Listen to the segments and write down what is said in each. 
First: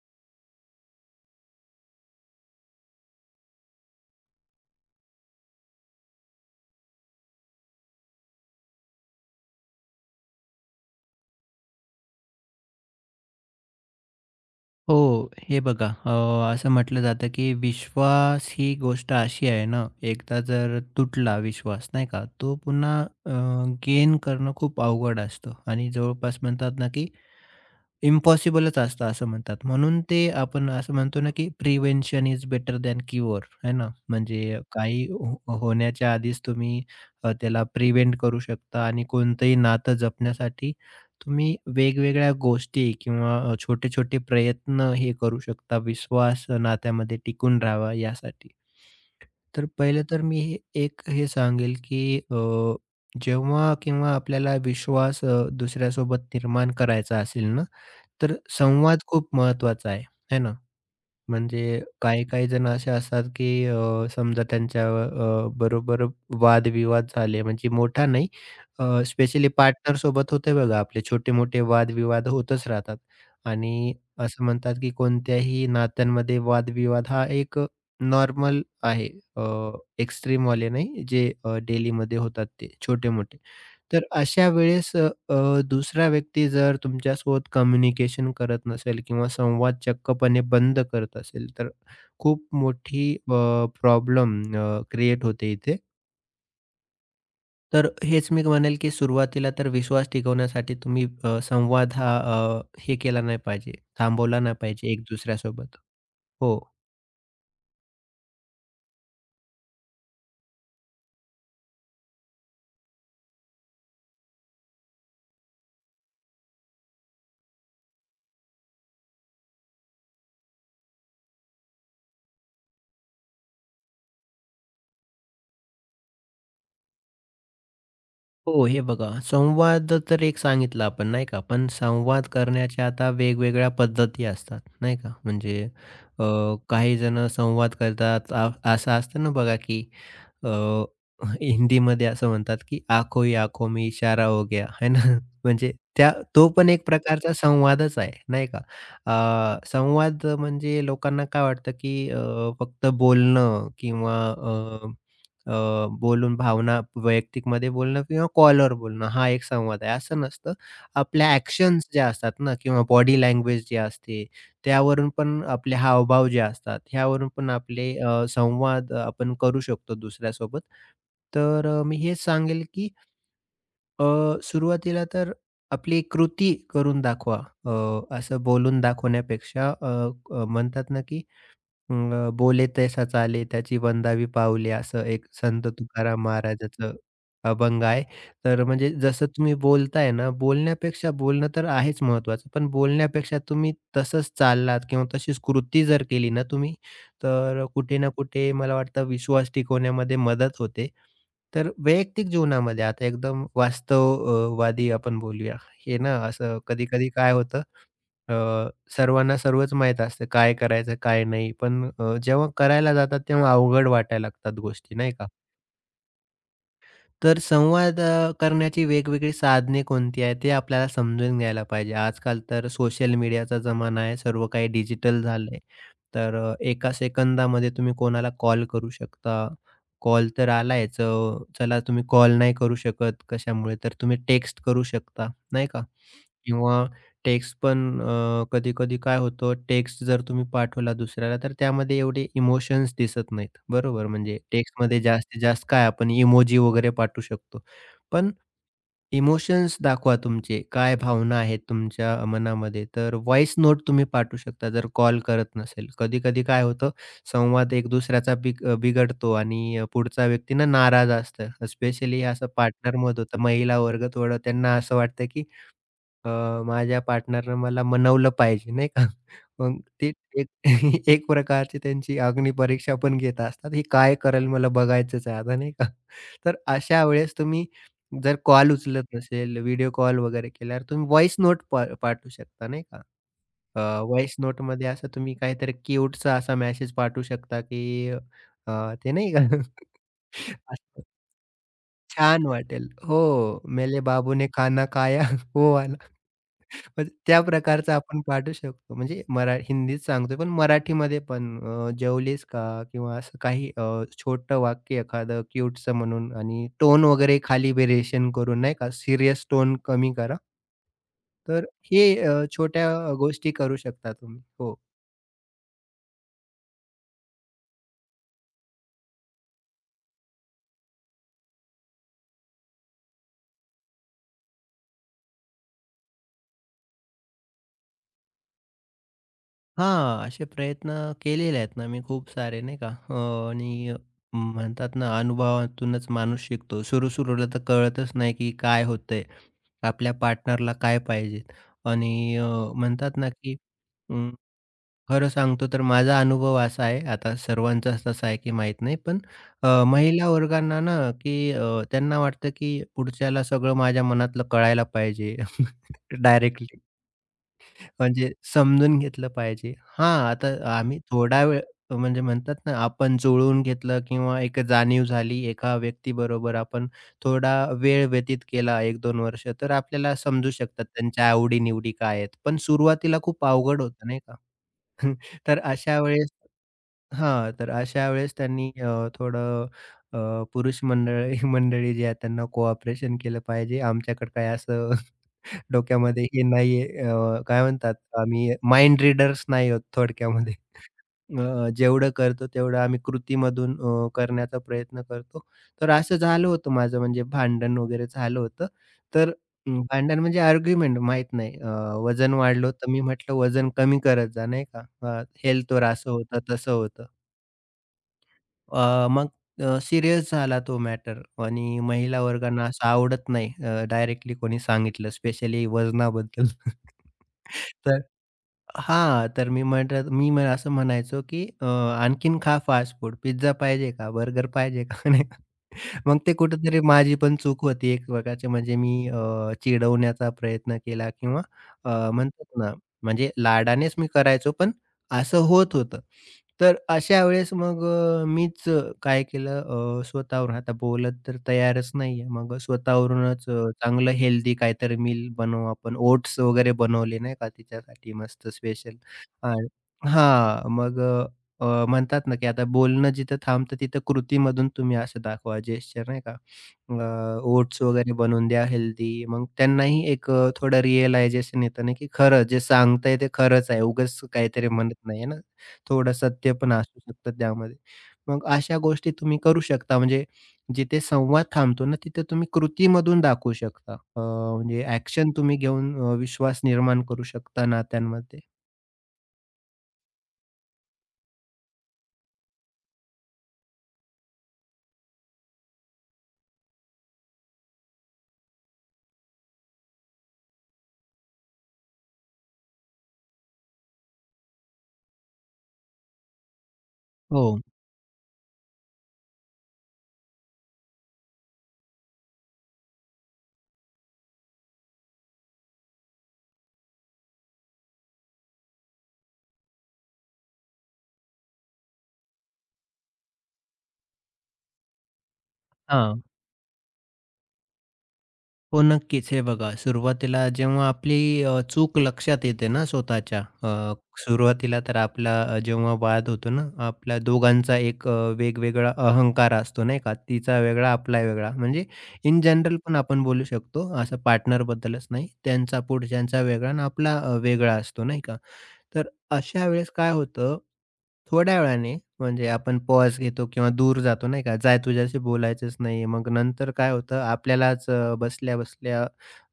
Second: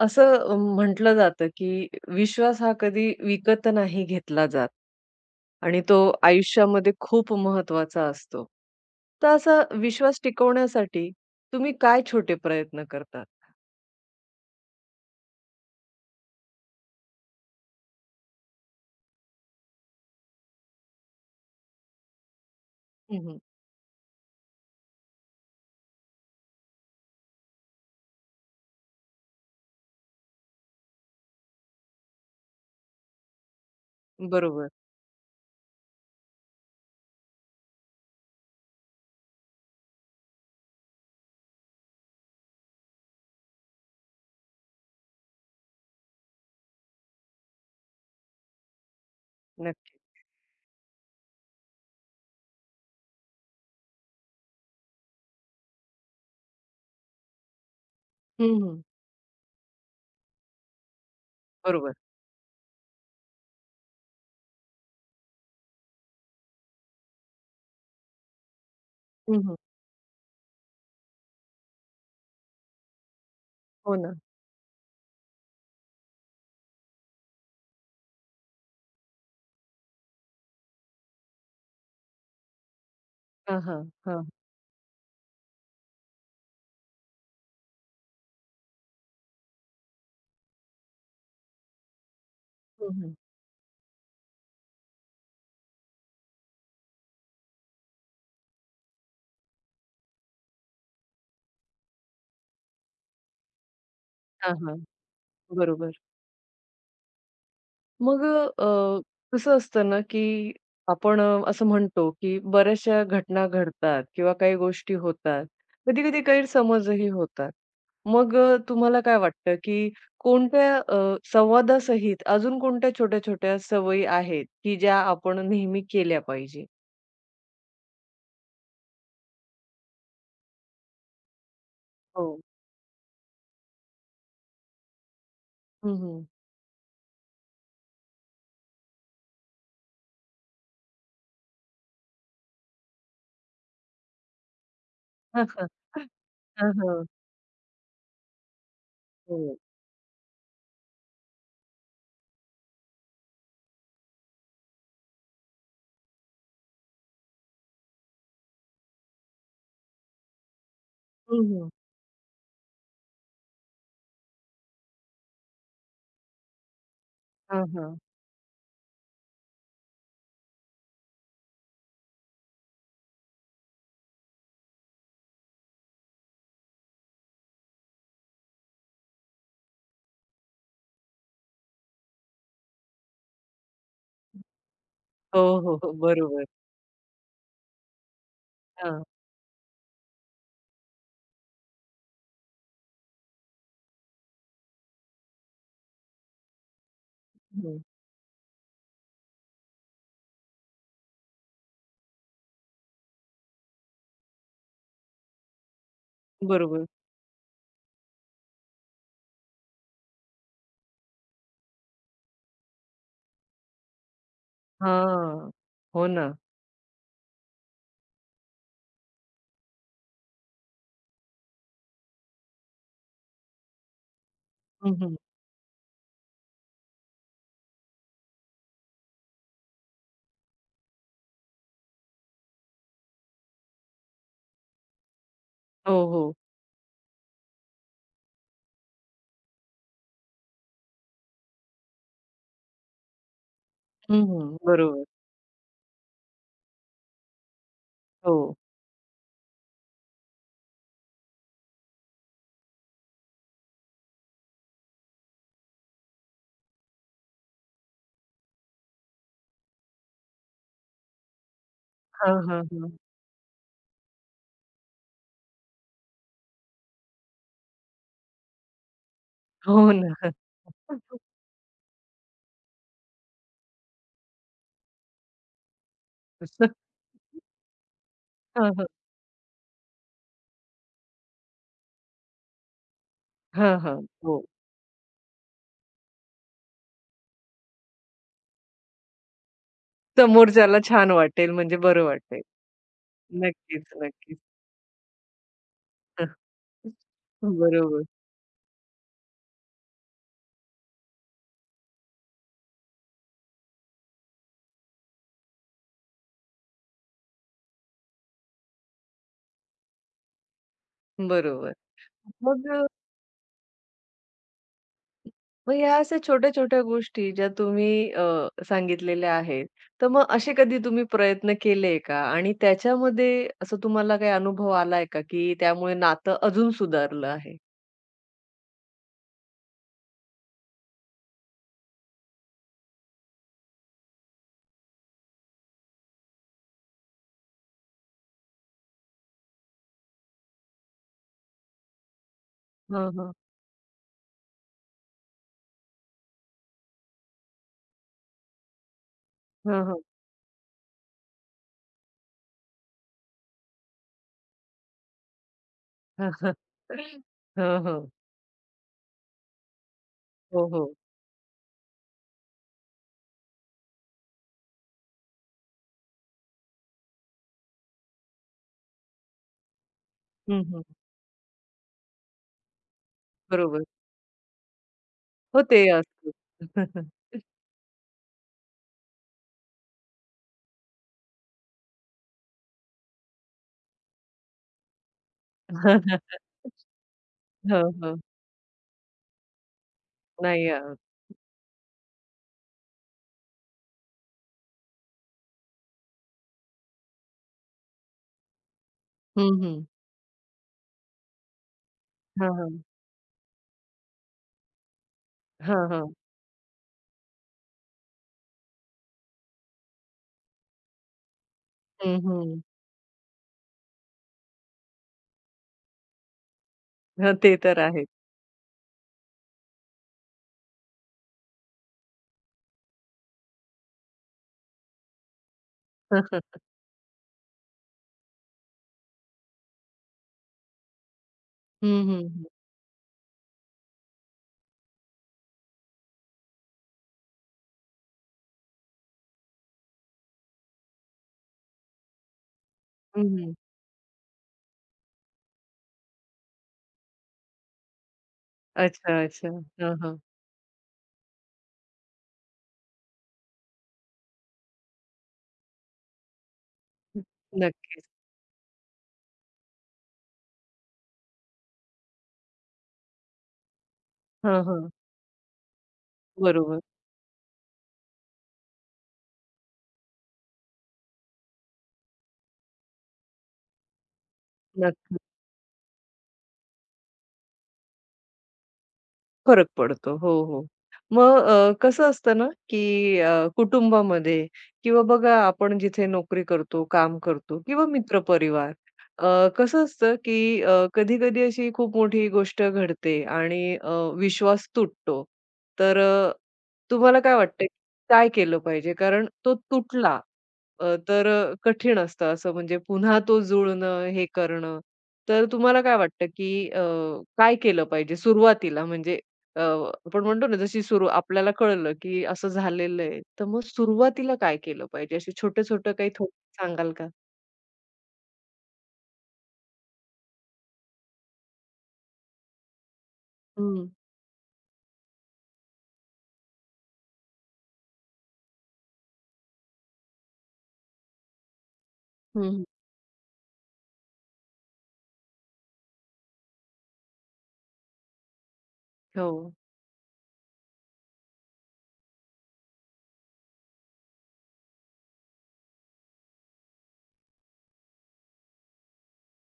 असं म्हटलं जातं, की विश्वास हा कधी विकत नाही घेतला जात आणि तो आयुष्यामध्ये खूप महत्त्वाचा असतो. तर असा विश्वास टिकवण्यासाठी तुम्ही काय छोटे प्रयत्न करतात? हो, हे बघा असं म्हटलं जातं, की विश्वास ही गोष्ट अशी आहे ना, एकदा जर तुटला विश्वास नाही का, तो पुन्हा हं, हं. गेन करणं खूप अवघड असतं आणि जवळपास म्हणतात ना, की इम्पॉसिबलच असतं असं म्हणतात. म्हणून ते आपण असं म्हणतो ना, की prevention is better than cure है ना. म्हणजे बरोबर. काही हो होण्याच्या आधीच तुम्ही त्याला प्रिव्हेंट करू शकता आणि कोणतंही नातं जपण्यासाठी तुम्ही वेगवेगळ्या गोष्टी किंवा छोटे-छोटे प्रयत्न हे करू शकता. विश्वास नात्यामध्ये टिकून राहावा यासाठी. तर नक्की. पहिलं तर मी हे एक हे सांगेल, की जेव्हा किंवा आपल्याला विश्वास दुसऱ्यासोबत निर्माण करायचा असेल ना, तर हं, हं. संवाद खूप महत्त्वाचा आहे, है ना? म्हणजे बरोबर. काही-काही जण असे असतात, की समजा त्यांच्या बरोबर वादविवाद झाले म्हणजे मोठा नाही अ, हं, हं. पार्टनर सोबत होते बघा आपले छोटे-मोठे वादविवाद होतच राहतात हो आणि ना. असं म्हणतात, की कोणत्याही नात्यांमध्ये वादविवाद हा एक नॉर्मल आहे. अ, एक्स्ट्रीमवाले नाही जे डेलीमध्ये होतात ते छोटे-मोठे. हां, हां. तर हां. अशा वेळेस अ, अ, दुसरा व्यक्ती जर तुमच्यासोबत कम्युनिकेशन करत नसेल किंवा संवाद चक्कपणे बंद करत असेल, तर खूप हं, मोठी हं. प्रॉब्लेम क्रिएट होते इथे. तर हेच मी म्हणेल, की सुरुवातीला तर विश्वास टिकवण्यासाठी तुम्ही संवाद हा हे केला नाही पाहिजे, थांबवला हां, नाही हां. पाहिजे एक दुसऱ्यासोबत. बरोबर. हो. मग अ, अ, कसं असतं ना, की आपण असं म्हणतो, की बऱ्याचशा घटना घडतात किंवा काही गोष्टी होतात. कधी-कधी गैरसमजही होतात. मग तुम्हाला काय वाटतं, की कोणत्या संवादासहित अजून कोणत्या छोट्या-छोट्या सवयी आहेत, की ज्या आपण नेहमी केल्या पाहिजे? हो, हे बघा संवाद तर एक सांगितला आपण नाही का? पण संवाद हो. करण्याच्या आता वेगवेगळ्या पद्धती असतात नाही का? म्हणजे हं, अ, हं. काही जण संवाद करतात असं असतं ना बघा की अ, हिंदीमध्ये असं म्हणतात की आखो ही आँखों में इशारा हो गया है ना? हां, म्हणजे हां. त्या तो पण एक हां, प्रकारचा संवादच आहे नाही का? हो. संवाद म्हणजे लोकांना काय वाटतं की फक्त बोलणं किंवा अ, बोलून भावना वैयक्तिकमध्ये बोलणं किंवा कॉलवर बोलणं हा एक संवाद आहे. असं नसतं. आपल्या हं, हं. ॲक्शन्स ज्या असतात ना किंवा बॉडी लँग्वेज जी असते, त्यावरून पण आपले हावभाव जे असतात, ह्यावरून पण आपले हां, संवाद आपण करू शकतो दुसऱ्यासोबत. तर मी हेच सांगेल की अ, सुरुवातीला तर आपली कृती करून दाखवा. असं बोलून दाखवण्यापेक्षा अ, अ, म्हणतात ना की बोले तैसा चाले त्याची वंदावी पाऊले असं एक हो, संत हो, हो. तुकाराम बरोबर. महाराजाचं अभंग आहे. तर म्हणजे हां. जसं तुम्ही बोलताय ना, बोलण्यापेक्षा बोलणं तर आहेच महत्त्वाचं, पण बोलण्यापेक्षा तुम्ही तसंच चाललात किंवा तशीच कृती जर केली ना तुम्ही, तर हं. कुठे ना कुठे मला वाटतं विश्वास टिकवण्यामध्ये मदत होते. तर वैयक्तिक जीवनामध्ये आता एकदम वास्तव आपण बोलूया. हे ना असं बरोबर. कधी-कधी काय होतं अ, सर्वांना सर्वच माहीत असतं काय करायचं, काय नाही. पण जेव्हा करायला जातात तेव्हा अवघड वाटायला लागतात गोष्टी नाही का? हां. हो ना. तर संवाद करण्याची वेगवेगळी साधने कोणती आहेत ते आपल्याला समजून घ्यायला पाहिजे. आजकाल तर सोशल मीडियाचा जमाना आहे. सर्व काही हं, डिजिटल झालंय. तर एका सेकंदामध्ये तुम्ही कोणाला कॉल करू शकता. कॉल तर आलायच. चला तुम्ही कॉल नाही करू शकत कशामुळे, तर तुम्ही टेक्स्ट करू शकता नाही का? हो, हो. किंवा टेक्स्ट पण कधी-कधी काय होतं, टेक्स्ट जर तुम्ही पाठवला दुसऱ्याला, तर त्यामध्ये एवढे इमोशन्स दिसत नाहीत. बरोबर, हं, म्हणजे हं. टेक्स्टमध्ये बरोबर. जास्तीत जास्त काय आपण इमोजी वगैरे पाठवू शकतो. पण हो. इमोशन्स दाखवा तुमचे, काय भावना आहेत तुमच्या मनामध्ये, तर व्हॉईस नोट तुम्ही पाठवू शकता जर कॉल करत नसेल. कधी-कधी काय होतं, संवाद एक दुसऱ्याचा बिग बिघडतो आणि पुढचा व्यक्ती ना नाराज असतं. स्पेशली हां, असं हां, हां. पार्टनरमध्ये होतं, महिला वर्ग थोडं त्यांना असं वाटतं की अ, माझ्या पार्टनरनं मला मनवलं पाहिजे नाही का. मग हो ते ना. एक एक प्रकारची त्यांची अग्निपरीक्षा पण घेत असतात. हे काय करेल मला बघायचंच आहे आता नाही का. तर अशा वेळेस तुम्ही जर हां, कॉल हां. उचलत नसेल, व्हिडिओ कॉल वगैरे केल्यावर तुम्ही व्हॉइस नोट पाठवू शकता नाही का. हां, हां. नोट हो. नोटमध्ये असं तुम्ही काहीतरी क्यूटचा असा मेसेज पाठवू शकता, की ते नाही का समोरच्याला असं. छान वाटेल म्हणजे बरं वाटेल. छान वाटेल. हो, नक्कीच, मेले नक्कीच. बाबूने खाना खाया हो वाला. म्हणजे त्या प्रकारचं बरोबर, आपण पाठवू शकतो. म्हणजे मरा हिंदीत सांगतोय, पण मराठीमध्ये पण "जेवलीस का?" किंवा असं काही छोटं वाक्य एखादं क्यूटचं म्हणून आणि टोन वगैरे खाली व्हेरिएशन करून नाही का, सीरियस टोन कमी करा. तर बरोबर. हे मग अ, छोट्या गोष्टी करू शकता तुम्ही. हो. मग ह्या अशा छोट्या-छोट्या गोष्टी ज्या तुम्ही सांगितलेल्या आहेत, तर मग असे कधी तुम्ही प्रयत्न केले का? आणि त्याच्यामध्ये असं तुम्हाला काही अनुभव आलाय का, की त्यामुळे नातं अजून सुधारलं आहे? हां, असे प्रयत्न केलेले आहेत ना मी खूप सारे नाही का. आणि म्हणतात ना अनुभवातूनच माणूस शिकतो. सुरू-सुरूला तर कळतच नाही की काय होतंय, आपल्या पार्टनरला काय पाहिजे आणि हां, म्हणतात ना हां. की खरं सांगतो तर माझा अनुभव असा आहे, आता सर्वांचाच तसा आहे की माहीत नाही. पण हां, हां. महिला वर्गांना ना, की त्यांना वाटतं की पुढच्याला सगळं माझ्या मनातलं कळायला पाहिजे हां, हां. डायरेक्टली. हं, हं. म्हणजे समजून घेतलं पाहिजे. हां, आता हो, हो. आम्ही थोडा वेळ म्हणजे म्हणतात ना, आपण जुळवून घेतलं किंवा एक जाणीव झाली एका व्यक्तीबरोबर आपण थोडा वेळ व्यतीत केला 1-2 वर्ष, तर आपल्याला समजू हं, हं. शकतात त्यांच्या आवडी-निवडी काय आहेत. पण सुरुवातीला खूप अवघड बरोबर. होतं नाही का? तर हो, ते अशा असतं. वेळेस हां, तर अशा वेळेस त्यांनी थोडं अ, पुरुष मंडळी मंडळी जी आहेत त्यांना कोऑपरेशन केलं पाहिजे. आमच्याकडे काय असं डोक्यामध्ये हे नाहीये काय हं, म्हणतात हं. आम्ही माइंड रीडर्स नाही आहोत थोडक्यामध्ये. नाही जेवढं करतो तेवढं आम्ही कृतीमधून करण्याचा प्रयत्न करतो. तर असं झालं होतं माझं म्हणजे भांडण वगैरे झालं होतं. तर हं, अं, हं. भांडण म्हणजे आर्ग्युमेंट माहीत नाही. वजन हां, वाढलं हां. होतं. मी म्हटलं वजन कमी करत जा नाही का. हेल्थवर हां, असं हां. होतं, तसं होतं. मग सीरियस झाला तो मॅटर आणि हं, महिला हं. वर्गांना असं आवडत नाही डायरेक्टली कोणी सांगितलं स्पेशली वजनाबद्दल. हं, ते तर तर आहेत. हां, तर मी असं म्हणायचो, की "आणखीन खा फास्ट फूड. पिझ्झा पाहिजे का? बर्गर पाहिजे का?" नाही का. मग ते कुठेतरी माझी पण चूक होती एक प्रकारची म्हणजे मी चिडवण्याचा प्रयत्न केला किंवा हं, हं, हं. म्हणतात ना म्हणजे लाडानेच मी करायचो पण असं होत होतं. तर अशा वेळेस मग मीच काय केलं स्वतःवर आता बोलत तर तयारच नाहीये. मग हं, स्वतःवरूनच हं. चांगलं हेल्दी काहीतरी मील बनवू आपण. ओट्स वगैरे बनवले नाही का तिच्यासाठी मस्त स्पेशल अच्छा, अच्छा. आणि हां, हां. हां, मग अ, अ, म्हणतात ना, की आता बोलणं जिथं थांबतं तिथं कृतीमधून तुम्ही असं दाखवा जेस्चर नाही का. ओट्स नक्कीच. वगैरे बनवून द्या हेल्दी. मग त्यांनाही एक थोडं रिअलायझेशन येतं ना, की खरं जे सांगताय ते खरंच आहे. उगाच हां, काहीतरी हां. म्हणत नाही ना. थोडं सत्य पण बरोबर. असू शकतं त्यामध्ये. मग अशा गोष्टी तुम्ही करू शकता म्हणजे जिथे संवाद थांबतो ना, तिथे तुम्ही कृतीमधून दाखवू शकता. म्हणजे नक्की. ॲक्शन तुम्ही घेऊन विश्वास निर्माण करू शकता नात्यांमध्ये. फरक पडतो. हो, हो. मग कसं असतं ना, की कुटुंबामध्ये किंवा बघा आपण जिथे नोकरी करतो, काम करतो किंवा मित्रपरिवार कसं असतं, की कधी-कधी अशी खूप मोठी गोष्ट घडते आणि विश्वास तुटतो. तर तुम्हाला काय हो. वाटतं, काय केलं पाहिजे? कारण तो तुटला. कठीण असतं असं म्हणजे पुन्हा तो जुळणं, हे करणं. तर तुम्हाला काय वाटतं, की काय केलं पाहिजे सुरुवातीला म्हणजे आपण म्हणतो ना जशी सुरू आपल्याला कळलं, की असं झालेलं आहे. तर मग सुरुवातीला काय केलं पाहिजे? असे छोटं-छोटं काही हां. थोडक्यात सांगाल का? हो, नक्कीच. हे बघा, सुरुवातीला जेव्हा आपली चूक लक्षात येते ना स्वतःच्या, हं. सुरुवातीला तर आपला जेव्हा वाद होतो ना, आपल्या दोघांचा एक वेगवेगळा अहंकार असतो नाही का? तिचा वेगळा, आपला वेगळा. म्हणजे इन हं, हं. जनरल पण आपण बोलू शकतो, असं पार्टनरबद्दलच नाही. त्यांचा, पुढच्यांचा वेगळा आणि आपला वेगळा असतो नाही का? तर हो. अशा वेळेस काय होतं थोड्या वेळाने म्हणजे आपण पॉज घेतो किंवा दूर जातो नाही का, "जाय तुझ्याशी बोलायचंच नाही." मग नंतर काय होतं आपल्यालाच बसल्या-बसल्या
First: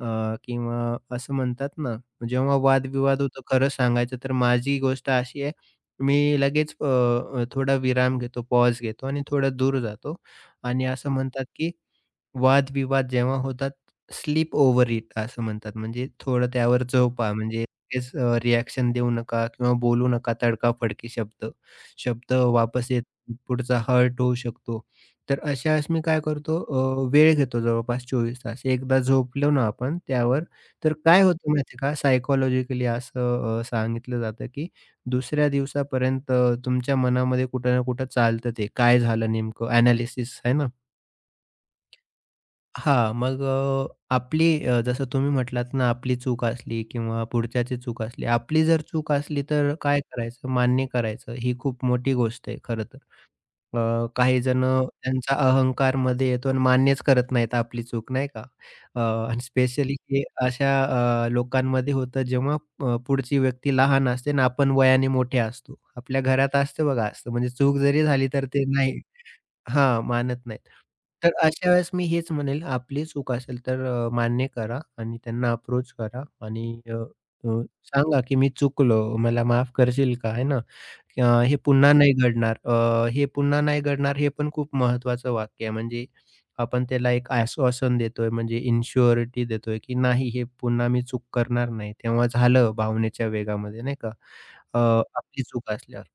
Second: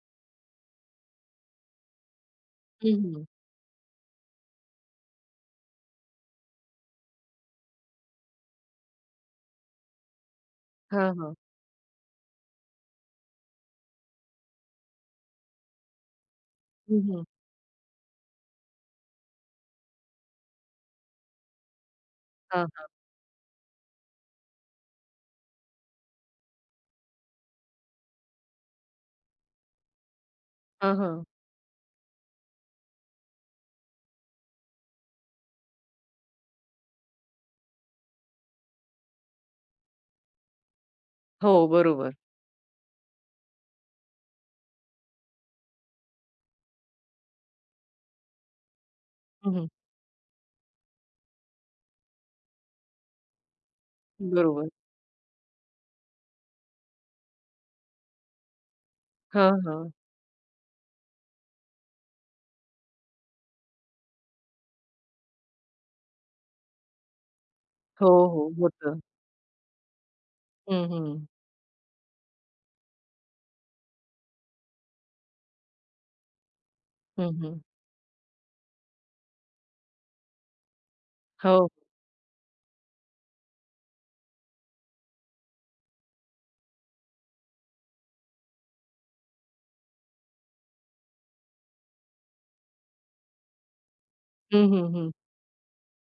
अ, किंवा असं म्हणतात ना, जेव्हा हं, वादविवाद हं. होतो खरं सांगायचं तर माझी गोष्ट अशी आहे, मी लगेच अ, अ, थोडा विराम घेतो, पॉज घेतो आणि थोडं दूर जातो आणि असं हां, हां. म्हणतात की वादविवाद जेव्हा होतात, स्लीप ओव्हर इट असं म्हणतात. म्हणजे थोडं त्यावर हं, हं. झोपा. म्हणजे लगेच देऊ नका किंवा बोलू नका तडकाफडकी शब्द. शब्द हां, हां. वापस येत पुढचा हर्ट होऊ शकतो. तर अशा वेळेस मी काय करतो वेळ घेतो जवळपास 24 तास. एकदा झोपलो ना आपण त्यावर, तर हां, काय हां. होतं माहिती का सायकॉलॉजिकली असं सांगितलं जातं, की दुसऱ्या दिवसापर्यंत तुमच्या मनामध्ये कुठं ना कुठं चालतं ते. काय झालं नेमकं? एनालिसिस आहे ना? हो, बरोबर. हां, मग आपली जसं तुम्ही म्हटलात ना, आपली चूक असली किंवा पुढच्याची चूक असली. आपली जर चूक असली हं, तर काय करायचं? मान्य करायचं. ही खूप मोठी गोष्ट आहे खरं तर. काही बरोबर. जणं त्यांचा अहंकारमध्ये येतो आणि मान्यच करत नाहीत आपली चूक नाही का? आणि हां, हां. स्पेशली हे अशा लोकांमध्ये होतं जेव्हा पुढची व्यक्ती लहान असते आणि आपण वयाने मोठे असतो. आपल्या घरात असते बघा असं म्हणजे चूक जरी हो, झाली तर हो. ते होतं. नाही हां, मानत नाहीत. हं, हं. तर अशा वेळेस मी हेच म्हणेल, आपली चूक असेल तर मान्य करा आणि त्यांना अप्रोच करा आणि अ, हं, अ, सांगा, की "मी चुकलो, मला माफ करशील का?" आहे ना? "हे हो. पुन्हा नाही घडणार." हे पुन्हा नाही घडणार हे पण खूप महत्त्वाचं वाक्य आहे. म्हणजे आपण त्याला एक आश्वासन देतोय, म्हणजे इन्शुअरिटी देतोय, की "नाही, हे पुन्हा मी चूक करणार नाही." तेव्हा झालं भावनेच्या वेगामध्ये, नाही का? हं, अ, हं, हं. आपली चूक असल्यावर.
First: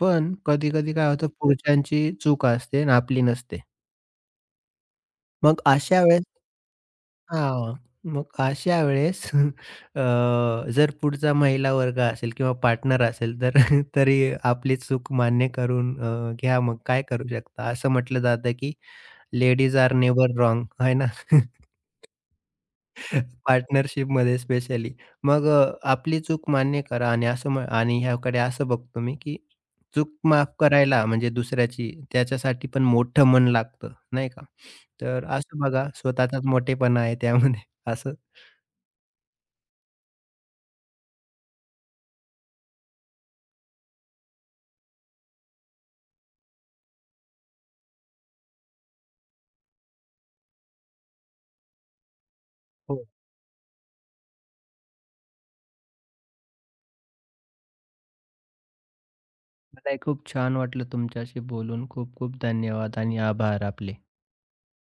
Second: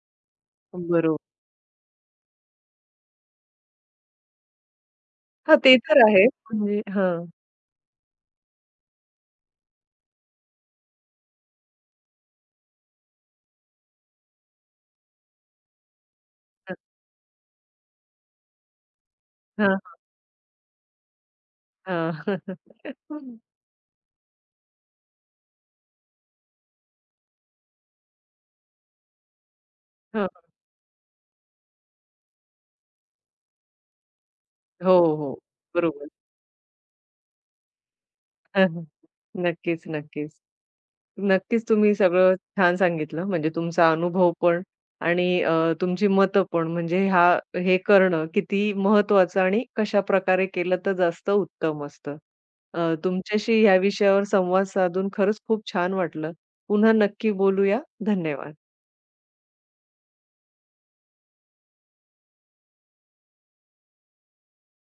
पण कधी-कधी काय बरोबर. होतं पुढच्यांची चूक असते आणि आपली नसते. हां, मग ते अशा तर वेळेस आहे. म्हणजे हां. हां, मग अशा वेळेस अ, जर पुढचा महिला वर्ग असेल किंवा पार्टनर असेल तर तरी आपली चूक मान्य करून घ्या हां, मग काय करू शकता? असं म्हटलं जातं की हां, लेडीज हां. आर नेवर रॉंग आहे ना? पार्टनरशिपमध्ये स्पेशली. मग आपली चूक मान्य करा आणि असं म्ह आणि ह्याकडे असं बघतो मी, की चूक हां. माफ करायला म्हणजे दुसऱ्याची त्याच्यासाठी पण मोठं मन लागतं, नाही का? हो, तर हो. असं बघा बरोबर. स्वतःचाच मोठेपणा आहे त्यामध्ये असं. नक्कीच, नक्कीच. नक्कीच तुम्ही सगळं छान सांगितलं. म्हणजे तुमचा अनुभव पण आणि तुमची मतं पण म्हणजे हा हे करणं किती महत्त्वाचं आणि कशाप्रकारे केलं तर जास्त उत्तम असतं. हो, तुमच्याशी या विषयावर संवाद साधून खरंच खूप छान वाटलं. पुन्हा नक्की बोलूया. धन्यवाद. मलाही खूप छान वाटलं तुमच्याशी बोलून. खूप खूप धन्यवाद आणि आभार आपले.